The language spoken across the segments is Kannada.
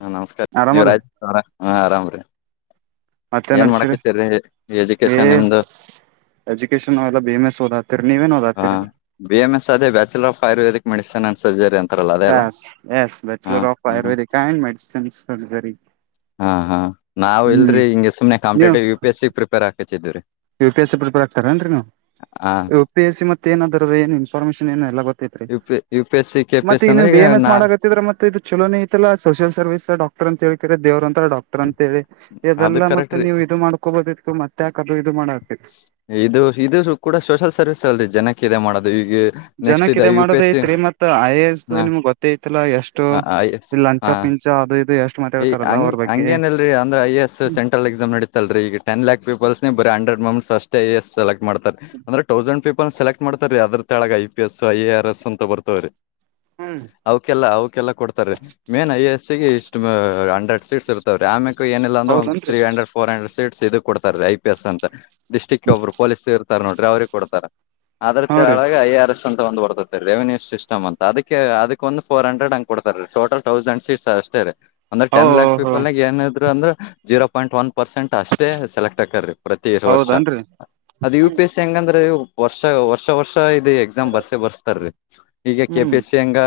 ಹ ನಮಸ್ಕಾರ ನೀವ್ ಆರಾಮಲ್ಲ ರಾಜೇಶ್ ಅವ್ರ ಆರಾಮ್ ರೀ ಮತ್ತೇನ್ ನಡ್ಸಿರಿ ಎಜುಕೇಶನ್ ಎನ್ ನಿಮ್ದು ಎಜುಕೇಶನ್ [inaudible] ಬಿ ಎಂ ಎಸ್ಓದಾತರಿ ನೀವೇನ್ ಹ ಓದಾತೀರಿ ಬಿ ಎಂ ಎಸ್ ಅದ bachelor of Ayurvedic medicine and surgery ಅಂತ ಯಸ್ ಎಸ್ ಬ್ಯಾಚುಲರ್ ಆಫ್ ಹ ಆಯುರ್ವೇದಿಕ್ ಆ್ಯಂಡ್ ಮೆಡಿಸಿನ್ಸ್ರಿ [inaudible] ಹಾ ಹಾ ನಾವ್ ಇಲ್ರರಿ ಹಿಂಗೆ ಸುಮ್ನೆ ನೀವು competitive U P S C prepare ಹಾಕತಿದ್ವಿ ರಿ U P A C prepare ಆಗ್ತಿರಾ ಅನ್ರಿ ನೀವು ಹ ಪಿ ಎಸ್ ಸಿ ಮತ್ ಏನಾದ್ರದ ಏನ್ ಇನ್ಫಾರ್ಮೇಶನ್ ಏನು ಎಲ್ಲ ಗೊತೈತ್ರಿ U P U P S C K P ಮತ್ತ ಎಸ್ ಈಗ ಅಂದ್ರೆ ನೀವು ಬಿ ಎಂ ಎಸ್ ನಾ ಮಾಡಕತ್ತಿದ್ರ ಮತ್ ದು ಚಲೋನೆ ಐತಲ್ಲ ಸೋಷಿಯಲ್ ಸರ್ವಿಸ್ ಡಕ್ಟರ್ [inaudible] ಅಂತೇಕಿದ [inaudible] ದವ್ರರಂತರಡಕ್ ಅಂತಿ ಅದು ಇದೆಲ್ಲ ಕರೆಕ್ಟ್ ಮತ್ತೆ ರೀ ನೀವು ಇದು ಮಾಡ್ಕೋಬದಿತ್ತು ಮತ್ತೆ ಯಾಕ ಅದು ಇದು ಮಾಡ ಎ ಇದು ಇದು ಕೂಡ ಸೋಷಲ್ ಸರ್ವಿಸ್ ಅಲ್ರಿ ಜನಕ್ ಜನಕೆ ಇದು ಮಾಡೋದ ಎಸ್ ಸಿ ಐತ್ರಿ ಮತ್ ಐ ಎ ಎಸ್ದು ಹ ನಿಮ್ಗ್ ಗೊತ್ತಐತಿ ತ್ತಲ್ಲ ಎಷ್ಟು ಹ ಎಸ್ ಇಲ್ಲಿ ಲಂಚ ಹಾ ಪಿಂಚ ಅದು ಇದು ಎಷ್ಟು ಈ ಮಾತಾಡ್ತಾರಲ್ಲ ಹಂಗ್ ಅವ್ರ ಬಗ್ಗೆ ಹಂಗೇನಲ್ರರಿ ಅಂದ್ರ ಐ ಎಸ್ ಸೆಂಟ್ರಲ್ ಎಕ್ಸಾಮ್ ನಡಿತ್ತಲ್ರಿ ಈ ಟೆನ್ಲ್ಯಾಕ್ ಪೀಪಲ್ಸ್ ಬರಿ ಹಂಡ್ರೆಡ್ ಮಮ್ಸ್ ಅಷ್ಟ ಐ ಎ ಎಸ್ ಸಲೆಕ್ಟ್ ಮಾಡತ್ ಅಂದ್ರೆ ತೌಸಂಡ್ ಪೀಪಲ್ ಸೆಲೆಕ್ಟ್ ಮಾಡ್ತಾರೀ ಅದ್ರ ಕೆಳಗ I P S I A R S ಅಂತ ಬರ್ತವ್ರೀ ಹ್ಮ್ ಅವ್ಕಲ್ಲ ಅವ್ಕಲ್ಲ ಕೊಡ್ತಾರೆ ಮೇನ್ ಐ ಎಸ್ ಸಿ ಇಷ್ಟ ಹಂಡ್ರೆಡ್ ಸೀಟ್ಸ್ ಇರ್ತವೀ ಆಮ್ಯಕ್ ಏನಿಲ್ಲ ಅಂದ್ರ ಒ ಹೌದನ್ರಿ ತ್ರೀ ಹಂಡ್ರೆಡ್ ಫೋರ್ ಹ್ರೆಡ್ ಸೀಟ್ಸ್ ಇದು ಕೊಡ್ತಾರೆ ರ ಐ ಪಿ ಎಸ್ ಅಂತ ಡಿಸ್ಟ್ರಿಕ್ಗೆ ಒಬ್ರು ಪೊಲೀಸ್ ಇರ್ತಾರೆ ನೋಡ್ರಿ ಅವ್ರಿಗೆ ಕೊಡ್ತಾರೆ ಅದ್ರ ಹಾ ರೀ ಕೆಳಗೆ ಐ ಆರ್ ಎಸ್ ಅಂತ ಒಂದ್ ಬರ್ತದೆ ರೆವೆನ್ಯೂ ಸಿಸ್ಟಮ್ ಅದಕ್ಕೆ ಅದಕ್ ಒಂದು ಫೂರ್ ಹಂಡ್ರೆಡ್ ಹಂಗ್ ಕೊಡ್ತಾರೆ ರಿ ಟೋಟಲ್ ತೌಸಂಡ್ ಸೀಟ್ಸ್ ಅಷ್ಟೇ ರೀ ಅಂದ್ರೆ ಓ ಟೆನ್ಲ್ಯಾಕ್ ಹೋ ಪೀಪಲ್ ಏನ ಇದ್ರು ಅಂದ್ರ್ ಜೀರೋ ಪಾಯಿಂಟ್ ಒನ್ ಪರ್ಸೆಂಟ್ ಅಷ್ಟೇ ಸೆಲೆಕ್ಟ್ ಹಾಕ್ರೀ ಪ್ರತಿ ವರ್ಷ ಹೌದನ್ರಿ ಅದು ಯು ಪಿ ಎಸ್ ಸಿ ಹೆಂಗಂದ್ರೆ ವರ್ಷ ವರ್ಷ ವರ್ಷ ಇದ್ ಎಕ್ಸಾಮ್ ಬರ್ಸೆ ಬರ್ಸ್ತಾರೀ ಈಗ ಕೆ ಪಿ ಹ್ಮ್ ಎಸ್ಸಿ ಹೆಂಗ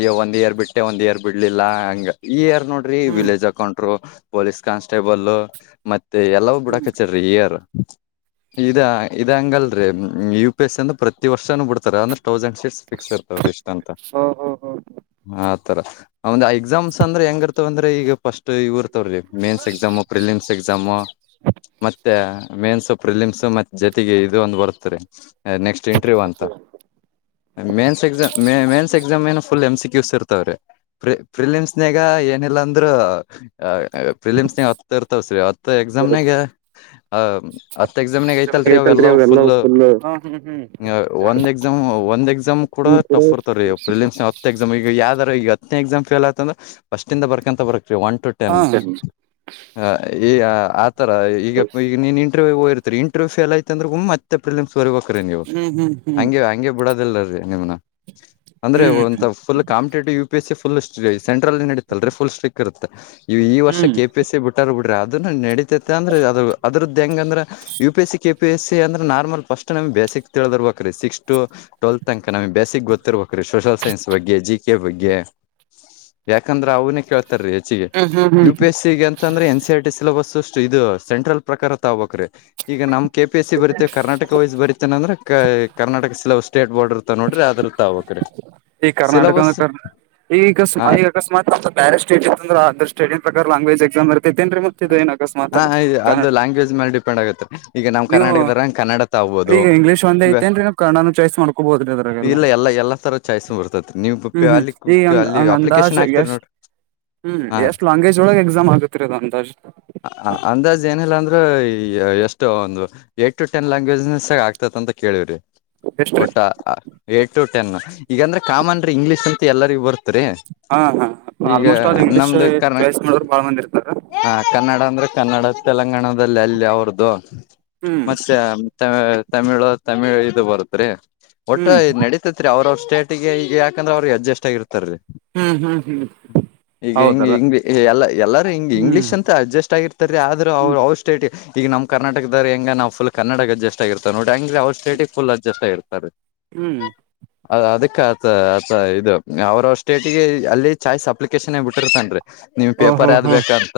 ಈ ಒಂದ್ ಇಯರ್ ಬಿಟ್ಟೆ ಒಂದ್ ಇಯರ್ ಬಿಡ್ಲಿಲ್ಲ ಹಂಗ ಈ ಇಯರ್ ನೋಡ್ರಿ ಹ್ಮ್ ವಿಲೇಜ್ ಹಾಕೊಂಡರು ಪೊಲೀಸ್ ಕಾನ್ಸ್ಟೇಬಲ್ ಮತ್ತೆ ಎಲ್ಲವು ಬಿಡ ಹ್ಮ್ ಕಚರಿ ಈ ಇಯರ್ ಇದ ಇದ ಹಂಗಲ್ರಿ ಯು ಪಿ ಎಸ್ ಸಿ ಅಂದ ಪ್ರತಿ ವರ್ಷನೂ ಬಿಡ್ತಾರೆ ಅಂದ್ರ ತೌಸಂಡ್ ರ ಎ ಓ ಹೋ ಹೋ [inaudible] ಅಂದ್ರೆ ಹೆಂಗ ಇರ್ತವ ಅಂದ್ರೆ ಈಗ ಫಸ್ಟ್ ಇವ ಇರ್ತವ್ರೀ ಮೇನ್ಸ್ ಎಕ್ಸಾಮ್ ಪ್ರಿಲಿಮ್ಸ್ ಎಕ್ಸಾಮು ಮತ್ತೆ ಮೇನ್ಸ್ ಪ್ರಫಿಲಿಮ್ಸ್ ಮತ್ ಜೊತೆಗೆ ಇದು ಒಂದ್ ಬರ್ತ್ರಿ ನೆಕ್ಸ್ಟ್ ಇಂಟರ್ವ್ಯೂ್ ಅಂತ ಮೇನ್ಸ್ ಎಕ್ಸಾಮ್ ಮೇನ್ಸ್ ಎಕ್ಸಾಮ್ ಏ ಫುಲ್ ಎಂಸ ಕ್ಯೂ ಸಿ ಇರ್ತವ್ರಿ [inaudible] ನಗ ಏನಿಲ್ಲಾ ಅಂದ್ರೂ ಫಿಲಿಮ್ಸ್ನ ಹೊತ್ತ ಇರ್ತವಸ್ರೀ ಹತ್ತು ಎಕ್ಸಾಮ್ನಾಗ ಆ ಹತ್ ಎಕ್ಸಾಮ್ನಾಗ ಐತಲ್ರಿ ಅವೆಲ್ಲ ಫುಲ್ ಒಂದ ಎಕ್ಸಾಮ್ ಒಂದ್ ಎಕ್ಸಾಮ್ ಕೂಡ ಟಫ್ ಇರ್ತಾರ ರೀ ಫಿಲಿಮ್ಸ್ ಈಗ ಯಾವ್ದಾರ ಈ ಹತ್ ಎಕ್ಸಮ್ ಫೇಲ್ ಆತಂದ್ರೆಫಸ್ಟ್ಂದ ಬರ್ಕಂತ ಬರ್ಕ್ ಒ [inaudible] ಟ ಹಾ ನ್ ಹ್ಮ್ ಹ ಈ ಆತರ ಈಗ ಈಗ ನೀನ್ ಇಂಟ್ರವ್ಯೂ ಹತ [inaudible] ಇಂಟರ್ವ್ಯ್ ಫೇಲ್ ಯಐತ [inaudible] ಅಂದ್ರೆ್ತ್ತೆ ಫಿಲಿಮ್ ಬರ್ಬೇಕೀ ನೀವು ಹ್ಮ್ ಹ್ಮ್ ಹ್ಮ್ ಹ್ಮ್ ಹಂಗೆ ಹಂಗೆ ಬಿಡೋದಿಲ್ಲಲ್ಲ ರೀ ನಿಮ್ನ ಅಂದ್ರೆ ಹ್ಮ್ ಒ full competitive U P S C full ಸೆಂಟ್ರಲ್ನಡಿತಲ್ರಿ ಫುಲ್ ಸ್ಟ್ರಿಕ್ ಇರುತ್ತೆ ಈ ವರ್ಷ ಕೆ ಪಿ ಎ ಸಿ ಬಿಟ್ಟಾರ ಬಿಡ್ರ ಅದು ನಡೀತೈತೆ ಅಂದ್ರೆ ಅದು ಅದ್ರದ್ದು ಹೆಂಗಂದ್ರೆ U P S C K P S C ಅ್ರ ನಾರ್ಮಲ್ ಫಸ್ಟ್ ನಮ್ ಬೆಸಿಕ್ ತಿಳಿದರ್ಬೇಕ್ರೀ ಸಿಕ್ಸ್ ಟು ಟ್ವೆಲ್ತ್ ತನಕ ನಮಗ್ ಬೇಸಿಕ್ ಗೊತ್ತಿರ್ಬೇಕ ರೀ ಸೋಷಲ್ ಸೈನ್ಸ್ ಬಗ್ಗೆ ಜಿ ಕೆ ಬಗ್ಗೆ ಯಾಕಂದ್ರ ಅವನೇ ಕೇಳ್ತಾರೀ ಹೆಚ್ಚಿಗೆ ಹ್ಮ್ ಹ್ಮ್ ಹ್ಮ್ ಯು ಪಿ ಎಸ್ ಸಿ [inaudible] ಅ ಅಂದ್ರೆ ಎನ್ ಸಿ ಆರ್ಟಿ ಸಿಲಬಸ್ ಅಷ್ಟು ಇದು ಸೆಂಟ್ರಲ್ ಪ್ರಕಾರ ತಗಬಬೇಕ್ ರಿ ಈಗ ನಮ್ ಕೆ ಪಿ ಎಸ್ ಸಿ ಬರಿತೇವಿ ಕರ್ನಾಟಕ ವಯಸ್ ಬರೀತೇನೆಂದ್ರೆ ಕ ಕರ್ನಾಟಕ ಸಲ್ ಸ್ಟೇಟ್ ಬೋರ್ಡ ಇರುತ್ತೆ ನೋಡ್ರೀ ಅದುರ್ತ ಅವ್ರಡೆ ಈ ಕರ್ನಾಟಕ ಹಾ ಈಸ್ಮ ಈಗ ಅಕಸ್ಮಾತ್ ಬೇರೆ ಸ್ಟೇಟ್ ಇರತ್ತದ್ದಲ್ಲ ಅದರ್ ಸ್ಟೇಟ್ನ್ ಪ್ರಕಾರ ಲಾಂಗ್ವೇಜ್ ಎಕ್ಸಾಮ್ ಇರತೆೇನ್ ರೀ ಮತ್ತ ಇದೇನ್ ಅಕಸ್ಮಾತ್ ಕನ್ನಡ್ ಅಗ್ ಯೂಸ್ ಮಾಡಿರ್ ಆಗತ್ತೆ [unintelligible] ಈಗ ನಮ್ಮ್ ಕರ್ನಾಟಕದರಂಗೆ ಕನ್ನಡ ತಗೊ ಆಗ್ಬೋದು ಈಗ ಇಂಗ್ಲೀಷ್ ಒಂದೇ ಐತೆೇನ್ರಿ ನೀವು ಕನ್ನಡನು ಚಾಯ್ಸ್ ಮಾಡ್ಕೋಬೋದ್ರಿ ಅದ್ರಾಗೆಲ್ಲ ಇಲ್ಲ ಎಲ್ಲಾ ಎಲ್ಲ ತರದ್ ಚಾಯ್ಸ್ ಬರ್ತೈತ್ರಿ ನೀವು ಹ್ಮ್ ಹ್ಮ್ ಅಲ್ಲಿ ಈಗ ಹಂಗ ಅಲ್ಲಿ ಹಂಗ ಅಪ್ಲಿಕೇಶನ್ ಅಂದಾಜ್ ಹಾಕ್ತಿರಿ ಎಷ್ಟ್ ನೋಡ್ ರೀ ಹ್ಮ್ ಎಷ್ಟು ಲಾಂಗ್ವೇಜ್ ಒಳಗೆ ಎಕ್ಸಾಮ್ ಆಗುತ್ತಿರೀ ಅದು ಅಂದಾಜು. ಅಂದಾಜ್ ಏನಿಲ್ಲ ಅಂದ್ರೆ ಎಷ್ಟು ಒಂದು ಏಟ್ ಟೂ ಟೆನ್ ಲಾಂಗ್ವೇಜಸ್ ನಾಗ ಆಗ್ತ ಅಂತ ಕೇಳಿವ್ರಿ. ಎಷ್ಟ್ರೀ ಒಟ್ಟ ಏಟ್ ಟು ಟೆನ್ ಈಗಂದ್ರೆ ಕಾಮನ್ ರೀ ಇಂಗ್ಲೀಷ್ ಅಂತ ಎಲ್ಲರಿಗೂ ಬರ್ತ್ ತ್ರಿ ಹಾ ಹಾ ಈಗ ನಮ್ದು ಕರ್ಣಕ್ ಕಾಳ ಮಂದಿರ್ತದ ಹ ಕನ್ನಡ ಅಂದ್ರೆ ಕನ್ನಡ ತೆಲಂಗಾಣದಲ್ಲಿ ಅಲ್ಲಿ ಅವರದ್ದು ಹ್ಮ್ ಮತ್ತೆ ತೆ ತಮಿಳು ತಮಿಳ್ ಇದು ಬರುತ್ ರೀ ಒಟ್ಟೂ ಹ್ಮ್ ಇದ್ ನಡೀ ತಿತ್ರಿ ಅವರ ಅವರ ಸ್ಟೇಟ್ ಗೆ ಈಗ ಯಾಕಂದ್ರೆ ಅವರು ಅಜಸ್ಟ್ ಆಗಿರ್ತಾರೀ. ಹ್ಮ್ ಹ್ಮ್ ಹ್ಮ್ ಈಗ ಹಿಂಗೆ ಹೌದಲ್ಲ ಹೆಂಗ ಎಲ್ಲಾ ಎಲ್ಲಾ ಹಿಂಗ ಹ್ಮ್ ಇಂಗ್ಲಿಷ್ ಅಂತ ಅಡ್ಜಸ್ ಆಗಿರ್ತ ರೀ ಆದ್ರೆ ಹ್ಮ್ ಅವರು ಅವರ ಸ್ಟೇಟ್ ಈಗ ನಮ್ಮ ಕರ್ನಾಟಕದವರ್ ಹೆಂಗೆ ನಾವು ಫುಲ್ ಕನ್ನಡಕ್ಕೆ ಅಡ್ಜಸ್ಟ್ ಆಗಿರ್ತ ನೋಡಿ ಹಂಗೆ ಅವರು ಸೇಟಿಗೆ ಫುಲ್ ಅಡ್ಜಸ್ ಆಗಿರ್ತಾರೆ ರೀ. ಹ್ಮ್ ಅ ಅದಕ್ಕತ್ ಅ ಇದು ಅವರ ಅವರ ಸ್ಟೇಟಿಗೆ ಅಲ್ಲಿ ಚಾಯ್ಸ್ ಅಪ್ಲಿಕೇಶನೇ ಬಿಟ್ಟಿರ್ತನ್ ರೀ. ನಿಮ್ಮ್ ಓಹೋ ಪೇಪರ್ ಯಾದ್ ಹೋ ಬೇಕಂತ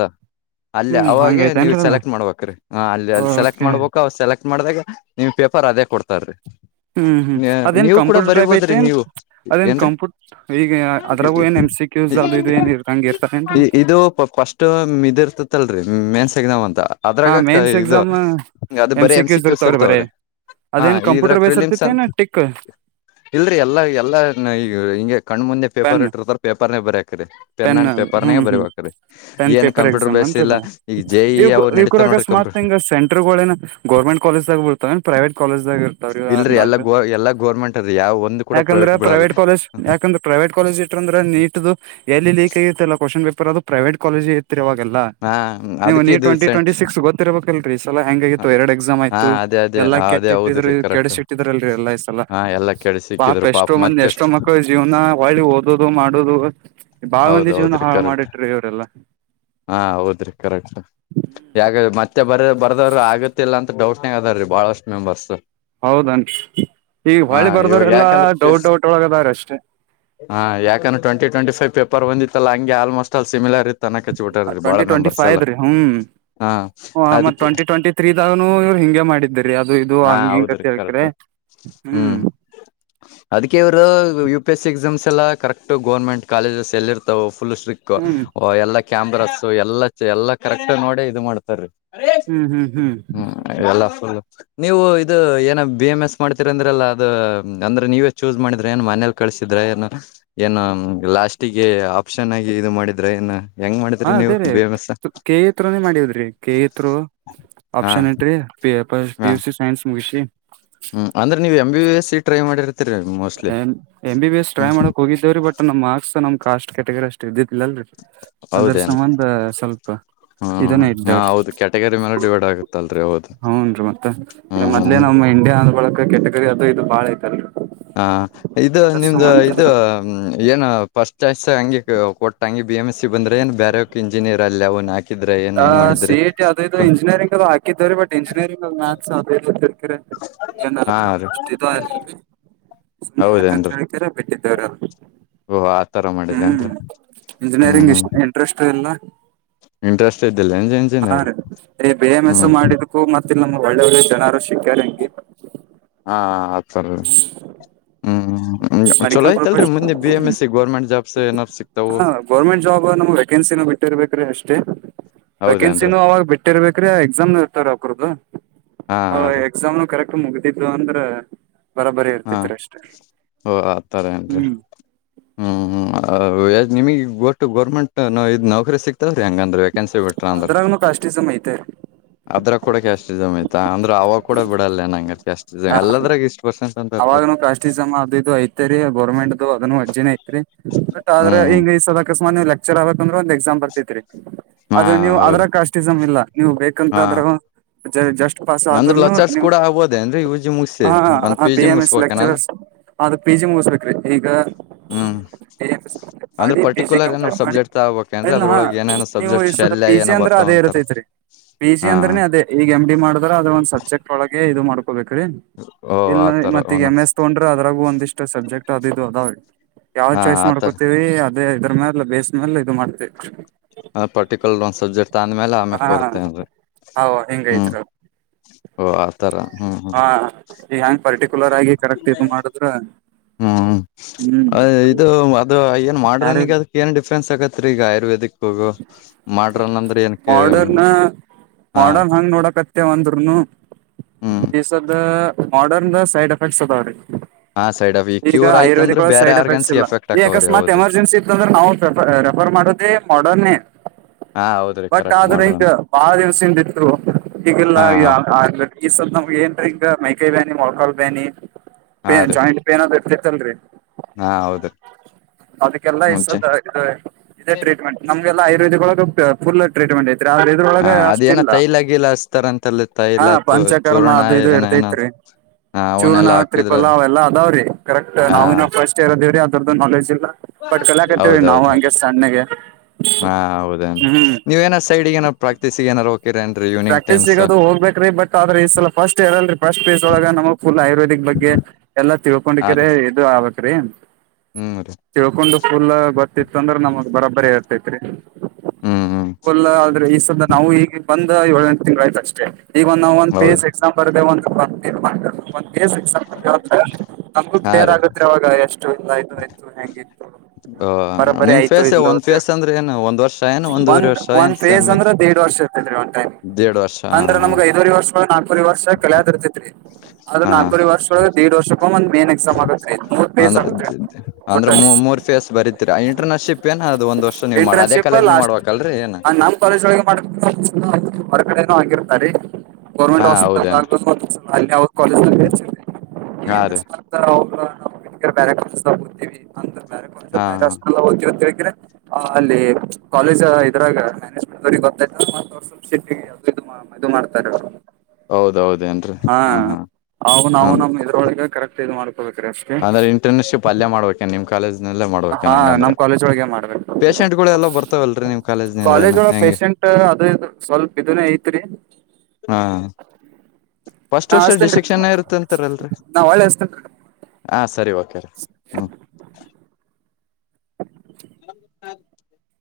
ಅಲ್ಲಿ ಹ್ಮ್ ಅವಾಗೆ ನೀವು ಹಂಗೈತೇನ್ರಿ ಅದ ಸೆಲೆಕ್ಟ್ ಮಾಡ್ಬೇಕ್ರೀ ಹ ಅಲ್ಲಿ ಅಲ್ಲಿ ಸೆಲೆಕ್ಟ್ ಓಕೆ ಮಾಡ್ಬೇಕು ಅವು ಸೆಲೆಕ್ಟ್ ಮಾಡ್ದಾಗ ನಿಮ್ ಪೇಪರ್ ಅದೇ ಕೊಡ್ತಾರೀ. ಹ್ಮ್ ಹ್ಮ್ ಅದೇನ್ ನೀವು ಕೂಡ ಕಂಪ್ಯೂಟರ್ ಟ್ರೈಪ್ ಬರಿಬೋದ್ರಿ ಐತೆನೆ ಏನ್ ನೀವು ಅದೇನ್ ಏನ್ರೀ ಕಂಪ್ಯೂ ಈಗ ಅದ್ರಾಗು ಏನ್ ಎಮ್ ಸಿ ಕ್ ಕ್ಯೂಸ್ ಅದು ಇದು ಏನ್ ಅ ಹಂಗೆ ಇರ್ತಾವೆನ್ ರೀ ಮತ್ತ್ ಫಸ್ಟು ಮಿದಿರ್ತತ್ತಲ್ರಿ ಮೆನ್ಸ್ ಎಕ್ಸಾಮ್ ಅಂತ. ಹಾ ಅದ್ರಾಗ ಮೇನ್ಸ್ ಇದು ಎಕ್ಸಾಮ್ ಅದು ಎಮ್ ಬರೀ ಎಂ ಸಿ ಕ್ಯೂಸ್ ಇರ್ತಾವ್ರಿ ಬರೇ ಇರ್ತಾವ್ರೀ ಹಾ ಅದೇನ್ ಇದ್ರಾಗ ಕಂಪ್ಯೂಟರ್ ಬೇಸ್ ಪ್ರಿಲೀಮ್ಸ್ ಇರ್ತೈತೆೇನ ಅಂತ್ ಟಿಕ್ ಇಲ್ರರಿ ಎಲ್ಲಾ ಎಲ್ಲಾ ಈ ಹಿಂಗೆ ಕಣ್ಣ್ ಮುಂದೆ ಪೆನ್ ಪೇಪರ್ ಇಟ್ಟಿರ್ತರ್ ಪೇಪರ್ ನೇ ಬರಿಯಾಕ್ರರಿ ಪೆನ್ ಅಂಡ್ ಪೇಪಾರ್ ನೇ ಹ್ಮ್ ಹ್ಮ್ ಬರಿಬೇಕ್ ರೀ. ಪೆನ್ ಪೇಪರ್ ಎಕ್ಸಾಮ್ ಅಂತ ಅದು ಜೆ ಇ ಅವು ನಡೀತಾವ ಇವರ ನೋಡ್ರಿ ಸ್ಮಾರ್ಟ್ ಕಂಪ್ಯೂಟರ್ ತಿಂಗ್ ಸೆಂಟರ್ ಗಳೆನ್ನು ಗೋರ್ಮೆಂಟ್ ಕಾಲೇಜ್ ದಾಗ್ ಉ ತಾವೆನ್ ಪ್ರೈವೇಟ್ ಕಾಲೇಜ್ ದಾಗ ಇರ್ತವ್ರೀ ಇಲ್ರರಿ ಎಲ್ಲ ಅಂದಾಜು ಗೋ ಎಲ್ಲಾ ಗೋರ್ಮೆಂಟ್ ಅದ ಯಾವ ಒಂದು ಕೂಡ ಯಾಕಂದ್ರೆ ಬಿಳಲ್ಲ ಪ್ರೈವೇಟ್ ಕಾಲೇಜ್ ಯಾಕಂದ್ರೆ ಪ್ರೈವೇಟ್ ಕಾಲೇಜು ಇತಂದ್ರೇ ನೀಟ್ದು ಎಲ್ಲಿ ಲೀಕ್ ಆಗಿತ್ತಲ್ಲ ಕ್ವಾಶನ್ ಪೇಪರ್ ಅದು ಪ್ರೈವೇಟ್ ಕಾಲೇಜ್ ಇ ಇತ್ರೀ ಆವಾಗೆಲ್ಲಾ ಹಾ ನೀವು ಅದಕ್ಕೆ ನೀ ಇದು ಟ್ವೆಂಟಿ ಸೆಂಟ್ ಟ್ವೆಂಟಿ ಸಿಕ್ಸ್ ಗೊತ್ತಿರ್ಬೇಕಲ್ ರೀ ಈ ಸಲ ಹೆಂಗ್ ಆಗಿತ್ತು ಎರಡು ಎಕ್ಸಾಮ್ ಹಾ ಆಯ್ತು ಅದೇ ಅದೇ ಎಲ್ಲಾ ಅದೇ ಕೆಟ್ಟಿಟ್ಟಿದ್ರು ಹೌದ್ರಿ ಕರೆಕ್ಟ್ ಕೆಡಿಸಿ ಇಟ್ಟಿದಲ್ ರೀ ಎಲ್ಲಾ ಈ ಸಲ ಹಾ ಎಲ್ಲಾ ಕೇಳಿ ಪಾಪ ಸಿಕ್ಕಿದ್ರು ಎಷ್ಟೋ ಮಂದಿ ಎಷ್ಟೋ ಮತ್ತೆಷ್ಟು ಮಕ್ಕಳು ಎ ಜೀವನ ಒಳ್ಳಿ ಓದೋದು ಮಾಡೋದು ಬಾಳ ಮಂದಿ ಹೌದ್ ಜೀವನ ಹೌದ್ರಿ ಹಾಳು ಕರೆಕ್ಟ್ ಮಾಡಿಟ್ರಿ ಇವರೆಲ್ಲಾ. ಹಾ ಹೌದ್ರಿ ಕರೆಕ್ಟ್ ಯಾಗ ಮತ್ತೆ ಬರ ಬರೆದವರು ಎಲ್ಲಾ ಆಗುತ್ತೆ ಇಲ್ಲ ಅಂತ ಡೌಟ್ ಅದಾರ್ ರೀ ಬಹಳಷ್ಟು ಮೆಂಬರ್ಸ್ ಹೌದನ್ ಈಗ ಹಾ ಹೊಳಿ ಇವಾಗ ಬರ್ದವ್ರೆಲ್ಲಾ ಯಾಕಂದ್ರೆ ಡೌಟ್ ಡೌಟ್ ಒಳಗದ್ರ ಅಷ್ಟೇ. ಹಾ ಯಾಕಂದ್ರೆ ಟ್ವೆಂಟಿ ಟ್ವೆಂಟಿ ಫೈವ್ ಪೇಪರ್ ಬಂದಿತ್ತಲ್ಲ ಹಂಗೆ ಆಲ್ಮೋಸ್ಟ್ ಅಲ್ಲಿ ಸಿಮಿಲರ್ ಇತ್ತ್ ಟ್ವೆಂಟಿ ಟ್ವೆಂಟಿ ಫೈವ್ ದು ರೀ ಹ್ಮ್ ಹಾ ಹ ಮತ್ತ್ ಅದಕ್ಕೆ ಟ್ವೆಂಟಿ ಟ್ವೆಂಟಿ ತ್ರೀದಾಗನು ಇವ್ರು ಹಿಂಗೆ ಮಾಡಿದ್ರರಿ ಅದು ಇದು ಹಾ ಹಂಗ ಹಿಂಗ ಹೌದ್ರಿ ಹೇಳ್ಕ್ರೆ ಕರೆಕ್ಟ್ ಹ್ಮ್ ಅದಕ್ಕೆ ಇವರು U P S C exams ಎಲ್ಲ ಕರೆಕ್ಟ್ ಗೋರ್ಮೆಂಟ್ ಕಾಲೇಜಸ್ ಚಲ್ಲಿ ಇರ್ತವು ಫುಲ್ ಸ್ಟ್ರಿಕ್ ಹ್ಮ್ ಒ ಎಲ್ಲ ಕ್ಯಾಮ್ರಸ್ ಎಲ್ಲ ಎಲ್ಲಾ ಕರೆಕ್ಟ್ ನೋಡೇ ಇದು ಮಾಡ್ತಾರೀ [inaudible] ಹ್ಮ್ ಹ್ಮ್ ಹ್ಮ್ ಎಲ್ಲ ಫುಲ್ ನೀವು ಇದು ಏನ ಬಿ ಎಮ್ ಎಸ್ ಮಾಡ್ತೀರಿ ಅಂದ್ರಲ್ಲ ಅದು ಅಂದ್ರೆ ನೀವೇ ಚೂಸ್ ಮಾಡಿದ್ರೆ ಏನ್ ಮನೇಲಿ ಕಳಸಿದ್ರ ಏನ ಏನು ಲಾಸ್ಟಿಗೆ ಆಪ್ಷನ್ ಆಗಿ ಇದು ಮಾಡಿದ್ರ ಏನ ಹಾ ಅದೇ ರೀ ಕೆ ಇತ್ರನೇ ಮಾಡದ್ರಿ ಕೆ ಇತ್ರ ಹಾ ಆಪ್ಷನ್ [inaudible] [inaudible] ಪ ಪಿ ಹಾ ಯುಸ್ ಸಿ ಸೈನ್ಸ್ ಮುಗಿಸಿ ಹ್ಮ್ ಅಂದ್ರ ನೀವು M B B S C try ಮಾಡಿರ [inaudible] A M B S try ಮಾಡಕ್ ಹೋಗಿದ್ದೇರೀ ಬಟ್ ನಮ್ ಮಾರ್ಕ್ಸ್ ನಮ್ ಕಾಸ್ಟ್ ಕೆಟಗರಿ ಅಷ್ಟ ಇದ್ದಿದ್ಲಲ್ರರಿ ಅಂದ್ರ ಹೌದೇನ್ ಸಂಬಂಧ ಸ್ವಲ್ಪ ಹ್ಮ್ ಇದನ್ನ ಹಾ ಇದ್ದವ್ರೀ ಹೌದು ಕ್ಯಾಟಗರಿ ಮೇಲೆ ಡಿವೈಡ್ ಆಗುತ್ತಲ್ರಿ ಹೌದು [inaudible] ಹ್ನ್ೀ ಮತ್ತ ಹ್ಮ್ ಮದ್ಲೆ ಹ್ಮ್ ನಮ್ಮ ಇಂಡಿಯಾ ಅಂದ್ರ ಬಳಕ ಕೆಟಗರಿ ಅದು ಇದು ಬಾಳ ಐತ ಹಾ ಇದು ನಿಮ್ದ ಇದು ಏನು ಫಸ್ಟ್ ಚಾಯ್ಸ್ ಹಂಗೆ ಕೊಟ್ಟಂಗ ಬಿ ಎಮ್ ಎಸ್ ಸಿ ಬಂದ್ರೆ ಏ ಬೇರೆೋ ಇಂಜಿನಿಯರ್ ಅಯ ಅವ್ನ್ ಯಾಕೆ ಆ ಸಿ ಟಿ ಅದ ಇದು ಇಂಜಿನಿಯರಿಂಗ ಅದು ಹಾಕಿದ್ರರಿ ಬಟ್ ಇಂಜಿನಿಯರಿಂಗ್ ಮ್ಯಾಥಸ್ ಅದೇರ್ಕರಿ [inaudible] [inaudible] ನ ಹಾ ರೀ ಅಷ್ಟೋ ಅ ಸುಮ್ಮನೆ ಯಾಕಂತ ಹೌದೇನ್ರಿ ಹೇಳಕಾರ ಬಿಟ್ಟಿದ್ದ್ರ ಓಹ ಆತರ ಹ್ಮ್ ಮಾಡಿದೇನ್ರಿ ಹ್ಮ್ ಇಂಜಿನಿಯರಿಂಗ್ ಇಷ್ಟ ಇಂಟ್ರೆಸ್ಟ್ ಇಲ್ಲ ಇಂಟ್ರಸ್ಟ್ [inaudible] [inaudible] [inaudible] ಹಾ ರೀ ರ ಬೇ ಎಂ ಎಸ ಮಾಡಿದಕ್ಕು ಮತ್ತೆ ನಮ್ ಒಳ್ಳೆ ಒಳ್ಳೆ ಜನರು ಸಿಕ್ಕ್ಯಾರ ಹಂಗಗೆ ಹಾ ಆತರ ಹ್ಮ್ ಹ್ಮ್ ಚಲೋ ಮೆಡಿಕಲ್ ಆಐತಲ್ರಿ ಪ್ರೊಫೆಷನ್ ಮುಂದೆ B M S C government jobs ಏನಾರ್ ಸಿಕ್ತಾವು ಹಾ ಗೌರ್ಮೆಂಟ್ ಜಾಬ್ ನಮಗೆ ವ್ಯಾಕೆನ್ಸಿನ ಬಿಟ್ಟಿರ್ಬೇಕ್ರೆ ಅಷ್ಟೇ ವೇಕೆನ್ಸಿ ಹೌದೇನ್ರಿ ಅವಾಗ ಬಿಟ್ಟಿರ್ಬೇಕ್ರೀ ಎಕ್ಸಾಮ್ ಇರ್ತಾರ ಅಕ್ರದ್ದು ಹಾ ಹ ರೀ ಎಕ್ಸಾಮ್ನು ಕರೆಕ್ಟ್ ಮುಗತಿದ್ರು ಅಂದ್ರ ಬರಾಬರಿ ಹಾ ಇರ್ತಿತ್ರಿ ಅಷ್ಟೇ ಓ ಆತರ ಏನ್ರಿ ಹ್ಮ್ ಹ್ಮ್ ನಿಮಗ್ ಒಟ್ಟು ಗೋರ್ಮೆಂಟ್ ನ ಇದ್ ನೌಕರಿ ಸಿಕ್ತಾವ್ರಿ ಹಂಗ ಅ್ರ ವೇಕನ್ಸಿ [inaudible] ಬಿ್ರಾ ಅ್ರ ಕ್ಯಾಸ್ಟಿಸ್ಮ್ ಐತೆ ಅದ್ರ ಕೂಡ ಕಾಸ್ [inaudible] ಸಮಯತ ಅಂದ್ರೆ ಅವ ಕೂಡ ಬಿಡಲ್ಲೇ ನಂ [inaudible] ಜಾಸ್ ಎಲ್ಲದರಾಗ ಇಷ್ಟ ಅವಾಗೂ ಕ್ಯಾಸ್ಟಿಸಮ್ ಅದುದು ಐತೆರೀ ಗೌರ್ಮೆಂಟ್ ದು ಅದುನು [inaudible] ಅಜೆ ಐ ಬಟ್ ಆದ್ರ ಹ್ಮ್ ಹಿಂಗ್ಸ [inaudible] ಅಕಸ್ಮಾತ್ ನೀವು ಲೆಕ್ಚರ್ ಆಗ್ಬೇಕುಂದ್ರೆ ಒಂದ ಬರ್ತರಿ ಹಾ ಅದು ನೀವು ಅದ್ರ ಹೌದು ಕಾಸ್ಟಿಸಮ್ ಇಲ್ಲ ಹಾ ನೀವುಬೇಕಂತ್ರ ಜ ಜಸ್ಟ್ ಪಾಸ್ ಆದ್ರುನು ನಿಮ್ [inaudible] ಹೌೋದೇಏನ್ೀ ಇವಜ ಮುಗ ಹಾ ಹ B M M S lectures ಆದ ಪಿ ಜಿ ಮುಗಿಸ್ಬೇಕ್ರಿ ಈಗ ಹ್ಮ [inaudible] ಎ ಎಂಟ್ ಮಾಡಿ ಪಿ ಜಿ ಕಂಪ್ಲೀಟ್ ಮಾಡಿ ಸಬ್ಜೆಕ್ಟ್ ತಗಬೇಕೇನ್ರಿ ಇಲ್ಲ ಹ ಅದ್ರೊಳಗೆ ಏನೇನೋ ನೀವು ಸಬ್ಜೆಕ್ಟ್ ಈ ಸ ಶಲ್ಯ ಪಿ ಜಿ ಏನೋ ಅಂದ್ರೆ ಬರ್ತಾವ ಅದೇ ಅಂತಾರ ಇರುತ್ತೆ ರ ಪಿ ಜಿ ಹಾ ಅಂದ್ರನೇ ಅದೇ ಈಗ ಎಮ್ ಡಿ ಮಾಡಿದ್ರ ಅ್ರ ಒಂದ್ ಸಬ್ಜೆಕ್ಟ್ ಒಳಗೆ ಇದು ಮಾಡ್ಕೊಬೇಕ್ರೀ ಓ ಇಲ್ಲ ಆತರ ಮತ್ತ ಈಗ ಎಮ್ ಒಂದೊಂದ್ ಎಸ್ ತೊಗೊಂಡ್ರೆ ಅದ್ರಾಗು ಒಂದಿಷ್ಟ್ ಸಬ್ಜೆಕ್ಟ್ ಅದು ಇದು ಅದಾವ ಯಾವ್ ಹಾ ಚಾಯ್ಸ್ ಆತರ ಮಾಡ್ಕೋತೀವಿ ಅದೇ ಇದ್ರ ಮೇಲೆ ಬೇಸ್ ಮೇಲೆ ಇದು ಮಾಡ್ತೇವಿ ಅ ಪರ್ಟಿಕ್ಯುಲರ್ ಒಂದ್ ಸಬ್ಜೆಕ್ಟ್ ಅಂದ್ಮೇಲೆ ಆಮ್ಯಕ್ ಹಾ ಬರುತ್ತೇನ್ರಿ ಹೌ ಹ್ಮ್ ಹಿಂಗೈತ್ರಿ ಓ ಆತರ ಹ್ಮ್ ಹಾ ಹ್ಮ್. ಈಗ ಹೆಂಗ್ ಪರ್ಟಿಕ್ಯುಲರ್ ಆಗಿ ಕರೆಕ್ಟ್ ಇದು ಮಾಡಿದ್ರ [unintelligible] ಹ್ಮ್ ಅ ಹ್ಮ್ ಇದು ಅದು ಏನ್ ಮಾಡ್ರನಗ ಯಾರಿಲ್ ಅದು? [unintelligible] ಏನ್ ಡಿಫ್ರೆನ್ಸ್ ಆಗುತಾರಿ! ಈಗ ಆಯುರ್ವೇದಿಕ್ ಹೋಗು? [inaudible] ಮಾಡ್ರಲ್ಲ ಅಂದ್ರೆ ಏನ್? [inaudible] ಮೊರ್ಡರ್ನ ಮಾಡೋರು ಹಂಗ್ ನೋಡಕ? [inaudible] ಮತ್ತೆ ಒಂದೂರುನು! ಹ್ಮ್ ಈಸದ ಮಾಡರ್ನ್ದ ಸೈಡ್ ಎಫೆಕ್ಟ್ಸ್ ಅದಾವ್ರೀ ನೋಡ್ರಿ? [inaudible] ಆ, ಸೈಡ್ ಅಭಿ! [inaudible] ಈಗ ಆಯುರ್ವೇದಕ್ಳ ಸೈಡ್ ಎಫೆಕ್ಟ್ಸ್ ಇಲ್ಲ. [inaudible] ಈ ಆಕವ್ರಿ ಅಕಸ್ಮಾತ್ ಹೌದು ಎಮರ್ಜೆನ್ಸಿ! ಇತ್ಂದ್ರೆ ನಾವು ರೆಫರ್ ಮಾಡೋದೇ ಮಾಡನ್? [inaudible] ಹಾ ಹೌದು? [inaudible] ಬಟ್ ಆದ್ರೆ! ಹಿಗ, ಬಾಳ, ದಿವ್ಸಿಂದ, ಇತ್ತು ಬಟ್ ಇವಾಗ ಇಲ್ಲಾ? ಹಾ [inaudible] ಈ ಸತ್ ನಮ್ಗೆ! ಏನ್ ಹಿಂಗ, ಮೈಕೈ, ಬ್ಯಾನಿ ಮೊಳಕಾಲ್, ಬ್ಯಾನಿ, ಹಾ ರೀ ಜಾಯಿಂಟ್. [inaudible] ಏನಾದರೂ ಇರುತಿತ್ಹುಅಲ್ರೀ? ಹಾ ಹೌದ್ರಿ [inaudible] ಅದಕ್ಕೆಲ್ಲ ಈ ಮುಂಚೆ ಶತ ಇದು ಇದೇ ಟ್ರೀಟ್ಮೆಂಟ್. [unintelligible] ನಮ್ಗೆಲ್ಲ ಆಯುರ್ವೇದ! ಒಳ ಫುಲ್ ಟ್ರೀಟ್ಮೆಂಟ್ ಐತ್ರಿ. [inaudible] ಹ ಇದ್ರೊಗ ಅದೇನ ಆಸ್ತಿಲ್ಲಾ ತೈಲ ಗೀಲ ಹಚ್ತಾರಂತಲ್ಲ ಹಾ ತೈಲ ತು ಪಂಚಕರ್ಮ ಚೂರ್ಣ ಅದು ಇದು ಏನ ಏನ ಇರ್ತೈತ್ರಿ? [inaudible] ಚೂರ್ಣ ಅವನೆಲ್ಲಾ ತ್ರಿಪಾ ಹಾಕಿದ್ರ ಅವೆಲ್ಲ! ಅದಾವ್ರೀ, ಕರೆಕ್ಟ್ ಹಾ ನಾವಿನ ಫಸ್ಟ್, ಇಯರ್ ಇದದೇವ್ರೀ, ಅದ್ರದ್ದು ನಾಲೆಜ್ ಇಲ್ಲ. [inaudible] ಬಟ್ ಕಲಾಕತಿವೀ! ನಾವು ಹೌದೌದು ಹಂಗೆ ಸಣ್ಣಗೆ? [inaudible] ಹ್ಮ್ ನೀವು ಏನ ಸೈಡ್ಗೆ! ಏನೋ ಪ್ರಟಿಸಗಾ ಏನ್ಯಾದರು? [inaudible] ಕಿರಣನ್ರಿ! [inaudible] ಪ್ರಾಕ್ಟೀಸ್ ಸಿಗೋದು ಹೋಗ್ಬೇಕ್ರಿ! ಬಟ್ ಆದ್ರೆ ಈ ಸಲ ಫಸ್ಟ್ ಹೇಳರಲ್ರಿ? ಫಸ್ಟ್ಸ್, ಒಳಗೆ ನಮ್ ಫುಲ್ ಆಯುರ್ವೇದಿಕ್ ಬಗ್ಗೆ? [inaudible] ಎಲ್ಲಾ ತಿಳುಕೊಂಡುಕೆರಿ! ಇದು ಆಗುತ್ತೂರಿ. [inaudible] ಹ್ಮ. [inaudible] ತಿಳ್ಕೊಂಡು ಫುಲ್! ಗೊತ್ತಿತ್ತು ಅಂದ್ರೆ ನಮ್ದ ಬರಾಬರಿ ಇರ್ತೈತ್ರಿ? ಹ್ಮ್ ಹ್ಮ್ [inaudible] ಫುಲ್ ಆದ್ರೆ! ಈ ಸಲ ನಾವು ಈಗ ಬಂದ ಏಳೆಂಟು ತಿಂಗಳ ಆಯ್ತು ಅಷ್ಟೇ? [inaudible] ಈಗ ನಾವು ಒಂದ್ ಹೌದು ಪಿಯುಸಿ ಎಕ್ಸಾಮ್ ಬರ್ದೇ ಬಾ ಅಂದೇ? [unintelligible] ಒಂದ್ ಪೇಜ್! ಎಕ್ಸ ನಮಗು ಹಾ ಕ್ಲಿಯರ್ ರೀ ಆಗತ್ ಅವಾಗ ಎಷ್ಟು! ಇಲ್ಲ ಇದು ಆಯ್ತು ಹೆಂಗಗೆ? [inaudible] ಹ, ನಿಮ್ ಫೇಸ್, ಒಂದ ಅಂತ ಫೇಸ್! ಅಂದ್ರೆ ಏನು ಒಂದ್ ವರ್ಷ, ಏನು ಒಂದೂವರೆ ವರ್ಷ? [inaudible] ಒಂದ ಫೇಸ್ ಅಂದ್ರೆ! ದೇಡ್ ವರ್ಷ ಇರ್ತರರಿ ಒಂದು ಟೈಮ್? [inaudible] ದೇಡ್ ವರ್ಷ ಹಾ ಹಾ ಹಾ? [inaudible] ತ್ರಿ ವರ್ಷಕು ನಾಲ್ಕವರೆ ವರ್ಷ ಕಲಯ್ ಇರ್ತಿತ್ರಿ? [inaudible] ಅದ ಹ ಹಾ ನಲ್ಕವ ವರ್ಷ! ಒಳ ದಡ್, ವರ್ಷಕೊಂದ ಮೇನ್, ಎಕ್ಸಾಮ್ಗತ್ರಿ, ಮೂರ್ ಪೇಸ್ ಆಗತ್ರಿ? [inaudible] ಅಂದ್ರೆ ಮೂ ಟೋಟಲಿ ಮೂರ್ ಫೇಸ್ ಬರಿತೀರ! ಇಂಟರ್ನ್ರ್ಶಿಪ್, ಏನ, ಅದ, ಒಂದ ವರ್ಷ, ನೀವು ಮಾಡ, ಅದೇ ಕಾಲೇಜ್ನೆ, ಮಾಡ್ಬೇಕಲ್ರರಿ, ಏನ್? [inaudible] ಪೊಲೀಸವರು ಏನು ಮಾಡ್ತ ಏನೋ ಮಾಡುತ್ತ ಇರುತ್ತಾರೆ? [inaudible] ಗೌರ್ಮೆಂಟ್ ಹಾ ಹಾಸ್ಪಿಟಲ್! ಹೌದೇನ್ರಿ ಆಗ್ಬೋದು ಅಲ್ಲಿ ಕಾಲೇಜು? ಹಾ ರೀ ಹಾ [unintelligible] [unintelligible] [inaudible] ಹ ಅಲ್ಲಿ ಕಾಲೇಜ್ ಇದ್ರಾಗ! ಮ್ಯಾನೇಜ್ಮೆಂಟ್ ಅವ್ರಿಗೆ ಗೊತ್ತಾಯ್ತ? [unintelligible] ಸ್ವಲ್ಪ ಸಿ ಪಿ ಅದು ಇದು ಮಾಡ್ತಾರೆ ಅವರು? [unintelligible] ಹಾ ಅವನು ಹ್ಮ ಅವನು ಇದ್ರೊಳಗೆ ಕರೆಕ್ಟ್ ಇದು ಮಾಡ್ಕೋಬೇಕ್ರೀ? [inaudible] ಅಂದ್ರೆ ಇಂಟರ್ನ್ಶಿಪ್ ಅಲ್ಲೇ ಮಾಡ್ಬೇಕು? [unintelligible] ನಿಮ್ ಕಾಲೇಜ್ನಲ್ಲೇ ಮಾಡ್ಬೇಕು! ಹಾ ನಂಗಂದ್ರ ನಮ್ ಕಾಲೇಜ್ ಒಳಗೆ ಪೇಶಷೆಂಟ್ಗಳು, ಎಲ್ಲ, ಬರ್ತಾವಲ್ರೀ, ನೀವು? [inaudible] ಕಾಲೇಜು ಒಳಗೆ ಪೇಶೆಂಟ್! ಅದು ಇದು ಸ್ವಲ್ಪ ಇದನ್ನ ಐತ್ರಿ? [inaudible] ಹಾ! [inaudible] ಫಸ್ಟ್ ನಾ ವರ್ಷ! ಹಸ್ತೇನ್ರಿ ಡಿಸಿಕ್ಷನು, ಇರುತ್ತೆ, ಅಂತಾರಲ್ಲರಿ ನಾ ಹೊಳ್ಳಿ ಹಸ್ತೇನ್ರಿ. ಹಾ, ಸರಿ, ಓಕೆ, ರೀ. [unintelligible] [unintelligible] [inaudible] [unintelligible]